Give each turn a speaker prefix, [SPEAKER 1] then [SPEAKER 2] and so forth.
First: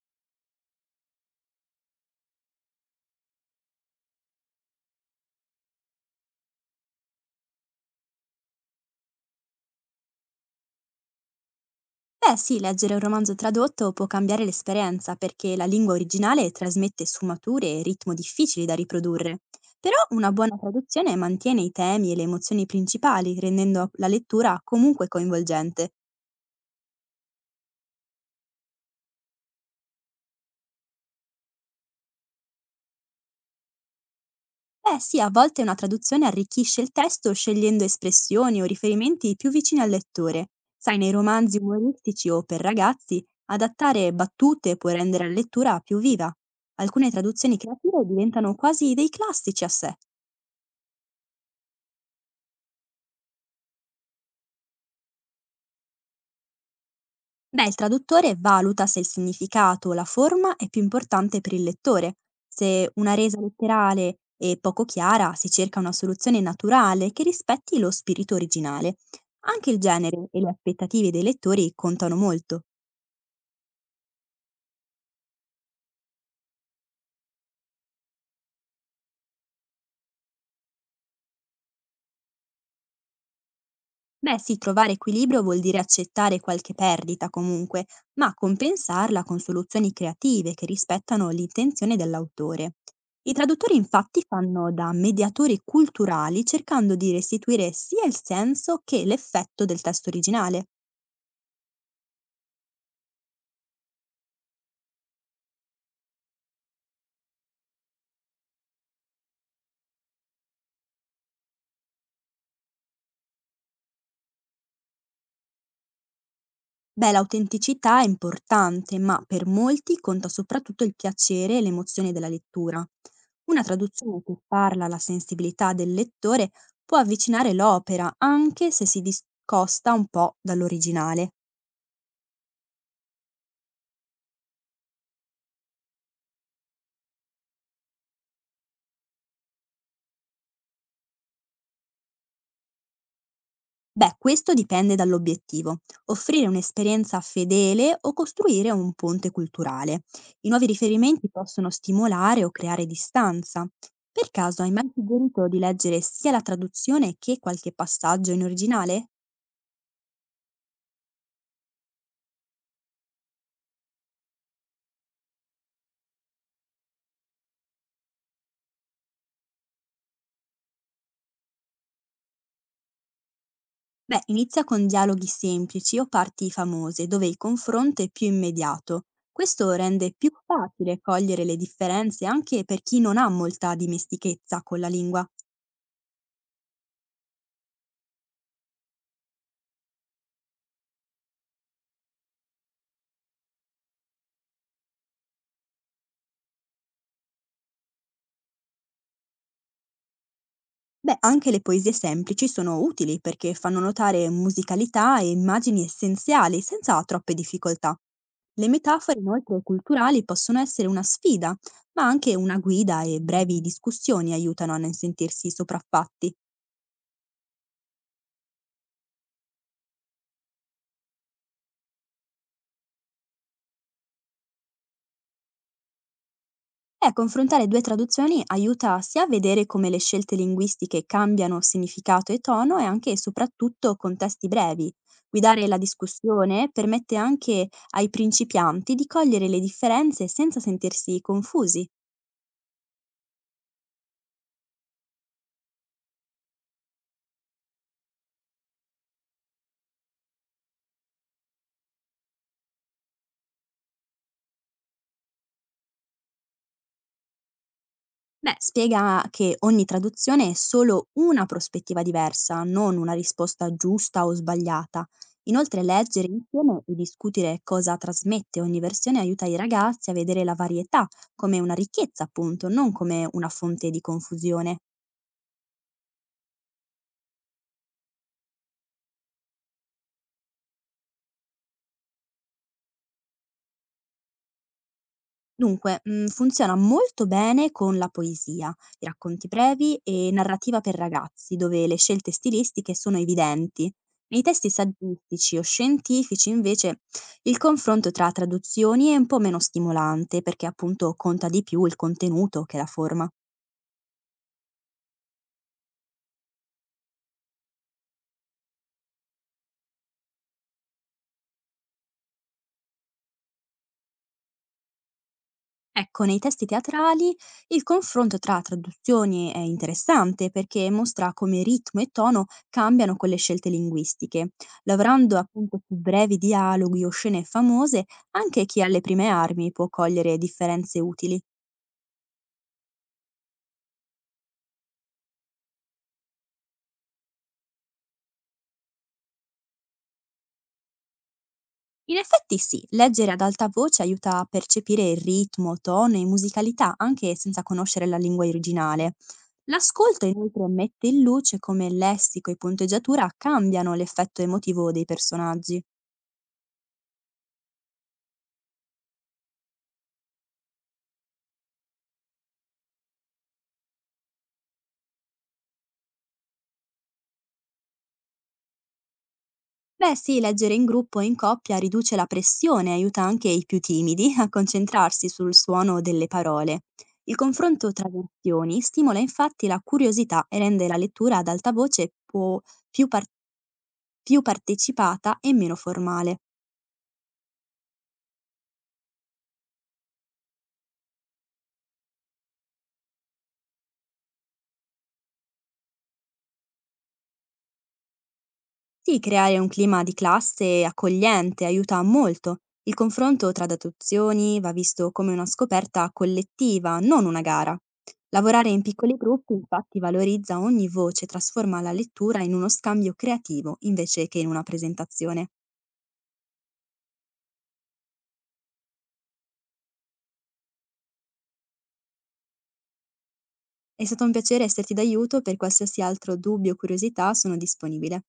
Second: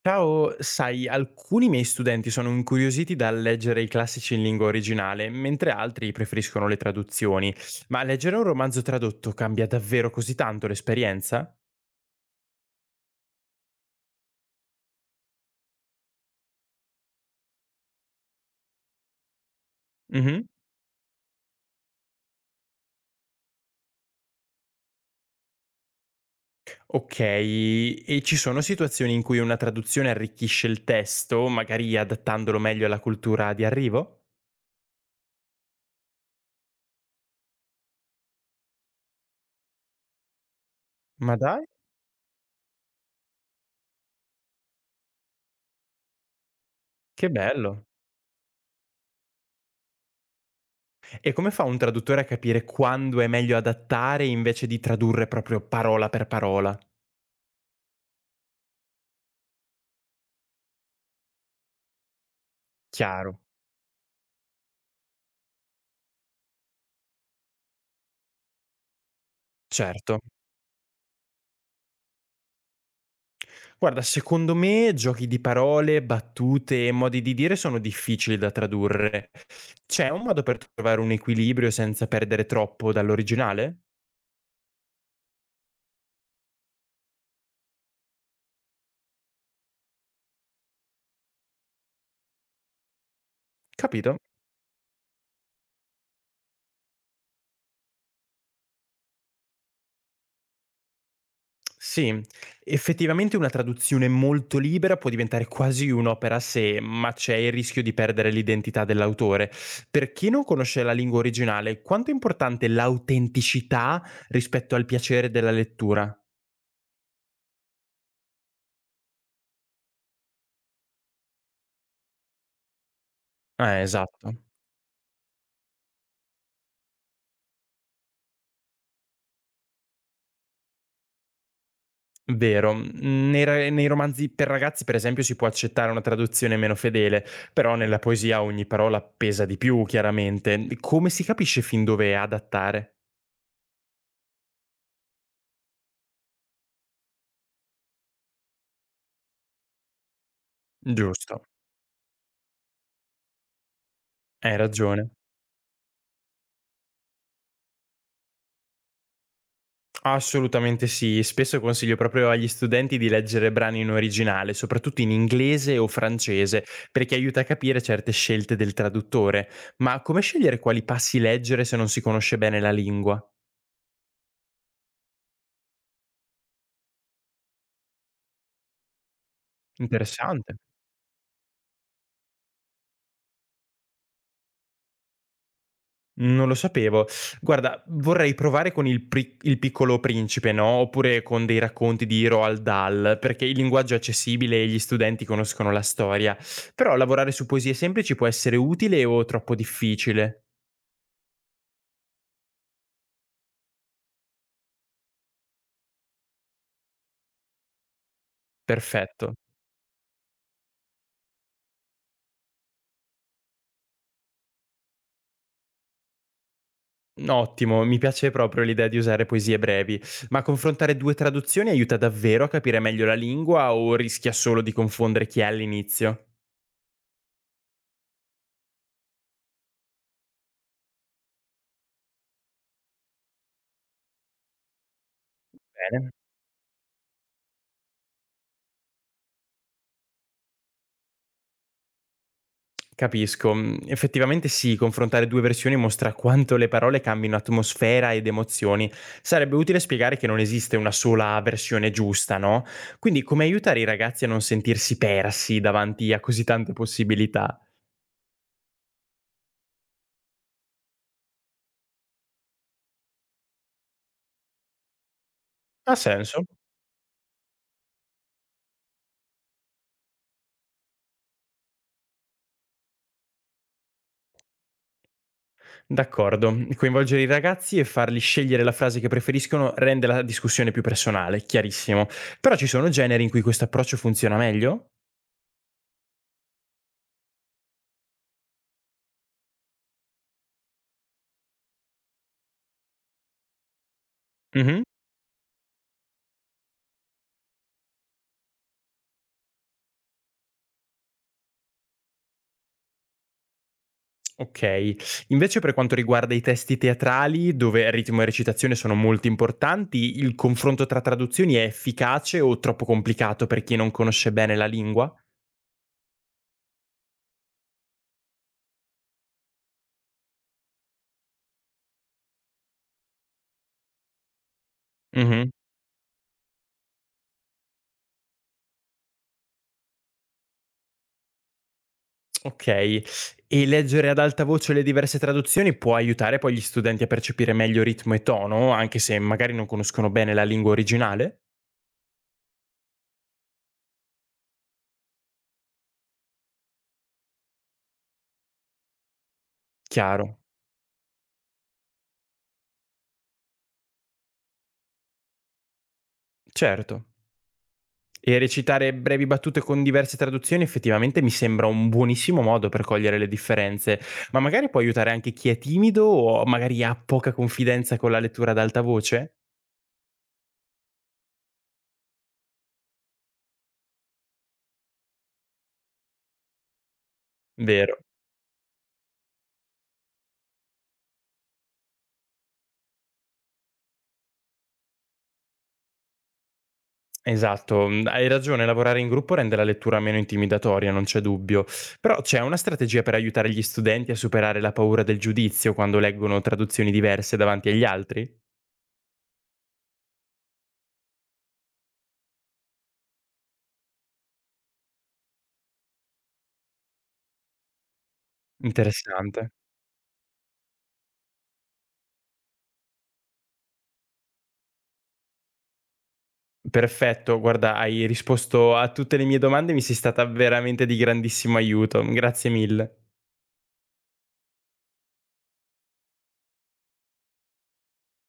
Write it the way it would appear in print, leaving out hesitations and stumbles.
[SPEAKER 1] Ciao, sai, alcuni miei studenti sono incuriositi dal leggere i classici in lingua originale, mentre altri preferiscono le traduzioni. Ma leggere un romanzo tradotto cambia davvero così tanto l'esperienza?
[SPEAKER 2] Beh sì, leggere un romanzo tradotto può cambiare l'esperienza perché la lingua originale trasmette sfumature e ritmo difficili da riprodurre. Però una
[SPEAKER 1] Mhm.
[SPEAKER 2] buona traduzione mantiene i temi e le emozioni principali, rendendo la lettura comunque coinvolgente.
[SPEAKER 1] Ok, e ci sono situazioni in cui una traduzione arricchisce il testo, magari adattandolo meglio alla cultura di arrivo?
[SPEAKER 2] Beh sì, a volte una traduzione arricchisce il testo scegliendo espressioni o riferimenti più vicini al lettore. Sai, nei
[SPEAKER 1] Ma
[SPEAKER 2] romanzi
[SPEAKER 1] dai,
[SPEAKER 2] umoristici o per ragazzi, adattare battute può rendere la lettura più viva. Alcune
[SPEAKER 1] che
[SPEAKER 2] traduzioni
[SPEAKER 1] bello!
[SPEAKER 2] creative diventano quasi dei classici a sé.
[SPEAKER 1] E come fa un traduttore a capire quando è meglio adattare invece di tradurre proprio parola per parola?
[SPEAKER 2] Beh, il traduttore valuta se il significato o la forma è più importante per il lettore. Se una
[SPEAKER 1] Chiaro,
[SPEAKER 2] resa letterale è poco chiara, si cerca una soluzione naturale che rispetti lo spirito originale. Anche il
[SPEAKER 1] certo.
[SPEAKER 2] genere e le aspettative dei lettori contano molto.
[SPEAKER 1] Guarda, secondo me giochi di parole, battute e modi di dire sono difficili da tradurre. C'è un modo per trovare un equilibrio senza perdere troppo dall'originale?
[SPEAKER 2] Beh sì, trovare equilibrio vuol dire accettare qualche perdita comunque, ma compensarla con soluzioni creative che rispettano l'intenzione dell'autore. I traduttori
[SPEAKER 1] Capito?
[SPEAKER 2] infatti fanno da mediatori culturali cercando di restituire sia il senso che l'effetto del testo originale.
[SPEAKER 1] Sì, effettivamente una traduzione molto libera può diventare quasi un'opera a sé, ma c'è il rischio di perdere l'identità dell'autore. Per chi non conosce la lingua originale, quanto è importante l'autenticità rispetto al piacere della lettura?
[SPEAKER 2] Beh, l'autenticità è importante, ma per molti conta soprattutto il piacere e l'emozione della lettura. Una traduzione
[SPEAKER 1] Esatto.
[SPEAKER 2] che parla alla sensibilità del lettore può avvicinare l'opera, anche se si discosta un po' dall'originale.
[SPEAKER 1] Vero. Mhmm, nei romanzi per ragazzi, per esempio, si può accettare una traduzione meno fedele, però nella poesia ogni parola pesa di più, chiaramente. Come si capisce fin dove adattare?
[SPEAKER 2] Beh, questo dipende dall'obiettivo, offrire un'esperienza fedele o costruire un ponte culturale. I nuovi riferimenti
[SPEAKER 1] Giusto,
[SPEAKER 2] possono stimolare o creare distanza. Per
[SPEAKER 1] hai
[SPEAKER 2] caso hai mai
[SPEAKER 1] ragione.
[SPEAKER 2] suggerito di leggere sia la traduzione che qualche passaggio in originale?
[SPEAKER 1] Assolutamente sì. Spesso consiglio proprio agli studenti di leggere brani in originale, soprattutto in inglese o francese, perché aiuta a capire certe scelte del traduttore. Ma come scegliere quali passi leggere se non si conosce bene la lingua?
[SPEAKER 2] Beh, inizia con dialoghi semplici o parti famose, dove il confronto è più immediato. Questo rende più
[SPEAKER 1] Interessante.
[SPEAKER 2] facile cogliere le differenze anche per chi non ha molta dimestichezza con la lingua.
[SPEAKER 1] Non lo sapevo. Guarda, vorrei provare con Il Piccolo Principe, no, oppure con dei racconti di Roald Dahl, perché il linguaggio è accessibile e gli studenti conoscono la storia. Però lavorare su poesie semplici può essere utile o troppo difficile?
[SPEAKER 2] Beh, anche le poesie semplici sono utili perché fanno notare musicalità e immagini essenziali senza troppe difficoltà. Le metafore
[SPEAKER 1] Perfetto.
[SPEAKER 2] inoltre culturali possono essere una sfida, ma anche una guida e brevi discussioni aiutano a non sentirsi sopraffatti.
[SPEAKER 1] Ottimo, mi piace proprio l'idea di usare poesie brevi, ma confrontare due traduzioni aiuta davvero a capire meglio la lingua o rischia solo di confondere chi è all'inizio?
[SPEAKER 2] Confrontare 2 traduzioni aiuta sia a vedere come le scelte linguistiche cambiano significato e tono e anche e soprattutto contesti brevi. Guidare la
[SPEAKER 1] Bene.
[SPEAKER 2] discussione permette anche ai principianti di cogliere le differenze senza sentirsi confusi.
[SPEAKER 1] Capisco. Mhmm, effettivamente sì, confrontare 2 versioni mostra quanto le parole cambino atmosfera ed emozioni. Sarebbe utile spiegare che non esiste una sola versione giusta, no, quindi come aiutare i ragazzi a non sentirsi persi davanti a così tante possibilità?
[SPEAKER 2] Beh, spiega che ogni traduzione è solo una prospettiva diversa, non una risposta giusta o sbagliata. Inoltre,
[SPEAKER 1] Ha
[SPEAKER 2] leggere
[SPEAKER 1] senso.
[SPEAKER 2] insieme e discutere cosa trasmette ogni versione aiuta i ragazzi a vedere la varietà come una ricchezza, appunto, non come una fonte di confusione.
[SPEAKER 1] D'accordo. Coinvolgere i ragazzi e farli scegliere la frase che preferiscono rende la discussione più personale, chiarissimo. Però ci sono generi in cui questo approccio funziona meglio?
[SPEAKER 2] Dunque, funziona molto bene con la poesia, i racconti brevi e narrativa per ragazzi, dove le scelte stilistiche sono evidenti. Nei testi
[SPEAKER 1] Mh-mh.
[SPEAKER 2] saggistici o scientifici, invece, il confronto tra traduzioni è un po' meno stimolante, perché appunto conta di più il contenuto che la forma.
[SPEAKER 1] Okay. Invece per quanto riguarda i testi teatrali, dove ritmo e recitazione sono molto importanti, il confronto tra traduzioni è efficace o troppo complicato per chi non conosce bene la lingua?
[SPEAKER 2] Ecco, nei testi teatrali il confronto tra traduzioni è interessante perché mostra come ritmo e tono cambiano con le scelte linguistiche. Lavorando
[SPEAKER 1] Mh-mh.
[SPEAKER 2] appunto su brevi dialoghi o scene famose, anche chi ha le prime armi può cogliere differenze utili.
[SPEAKER 1] Okay. E leggere ad alta voce le diverse traduzioni può aiutare poi gli studenti a percepire meglio ritmo e tono, anche se magari non conoscono bene la lingua originale?
[SPEAKER 2] In effetti sì, leggere ad alta voce aiuta a percepire il ritmo, tono e musicalità anche senza conoscere la lingua originale. L'ascolto
[SPEAKER 1] Chiaro,
[SPEAKER 2] inoltre mette in luce come lessico e punteggiatura cambiano l'effetto emotivo dei personaggi.
[SPEAKER 1] certo. E recitare brevi battute con diverse traduzioni effettivamente mi sembra un buonissimo modo per cogliere le differenze, ma magari può aiutare anche chi è timido o magari ha poca confidenza con la lettura ad alta voce?
[SPEAKER 2] Beh sì, leggere in gruppo o in coppia riduce la pressione e aiuta anche i più timidi a concentrarsi sul suono delle parole. Il confronto
[SPEAKER 1] Vero,
[SPEAKER 2] tra versioni stimola infatti la curiosità e rende la lettura ad alta voce più, par- più partecipata e meno formale.
[SPEAKER 1] esatto, hai ragione, lavorare in gruppo rende la lettura meno intimidatoria, non c'è dubbio, però c'è una strategia per aiutare gli studenti a superare la paura del giudizio quando leggono traduzioni diverse davanti agli altri?
[SPEAKER 2] Sì, creare un clima di classe accogliente aiuta molto. Il confronto tra datazioni va visto come una scoperta collettiva, non una gara. Lavorare in piccoli
[SPEAKER 1] Interessante.
[SPEAKER 2] gruppi infatti valorizza ogni voce, trasforma la lettura in uno scambio creativo invece che in una presentazione.
[SPEAKER 1] Perfetto, guarda, hai risposto a tutte le mie domande, mi sei stata veramente di grandissimo aiuto. Grazie mille.
[SPEAKER 2] È stato un piacere esserti d'aiuto, per qualsiasi altro dubbio o curiosità sono disponibile.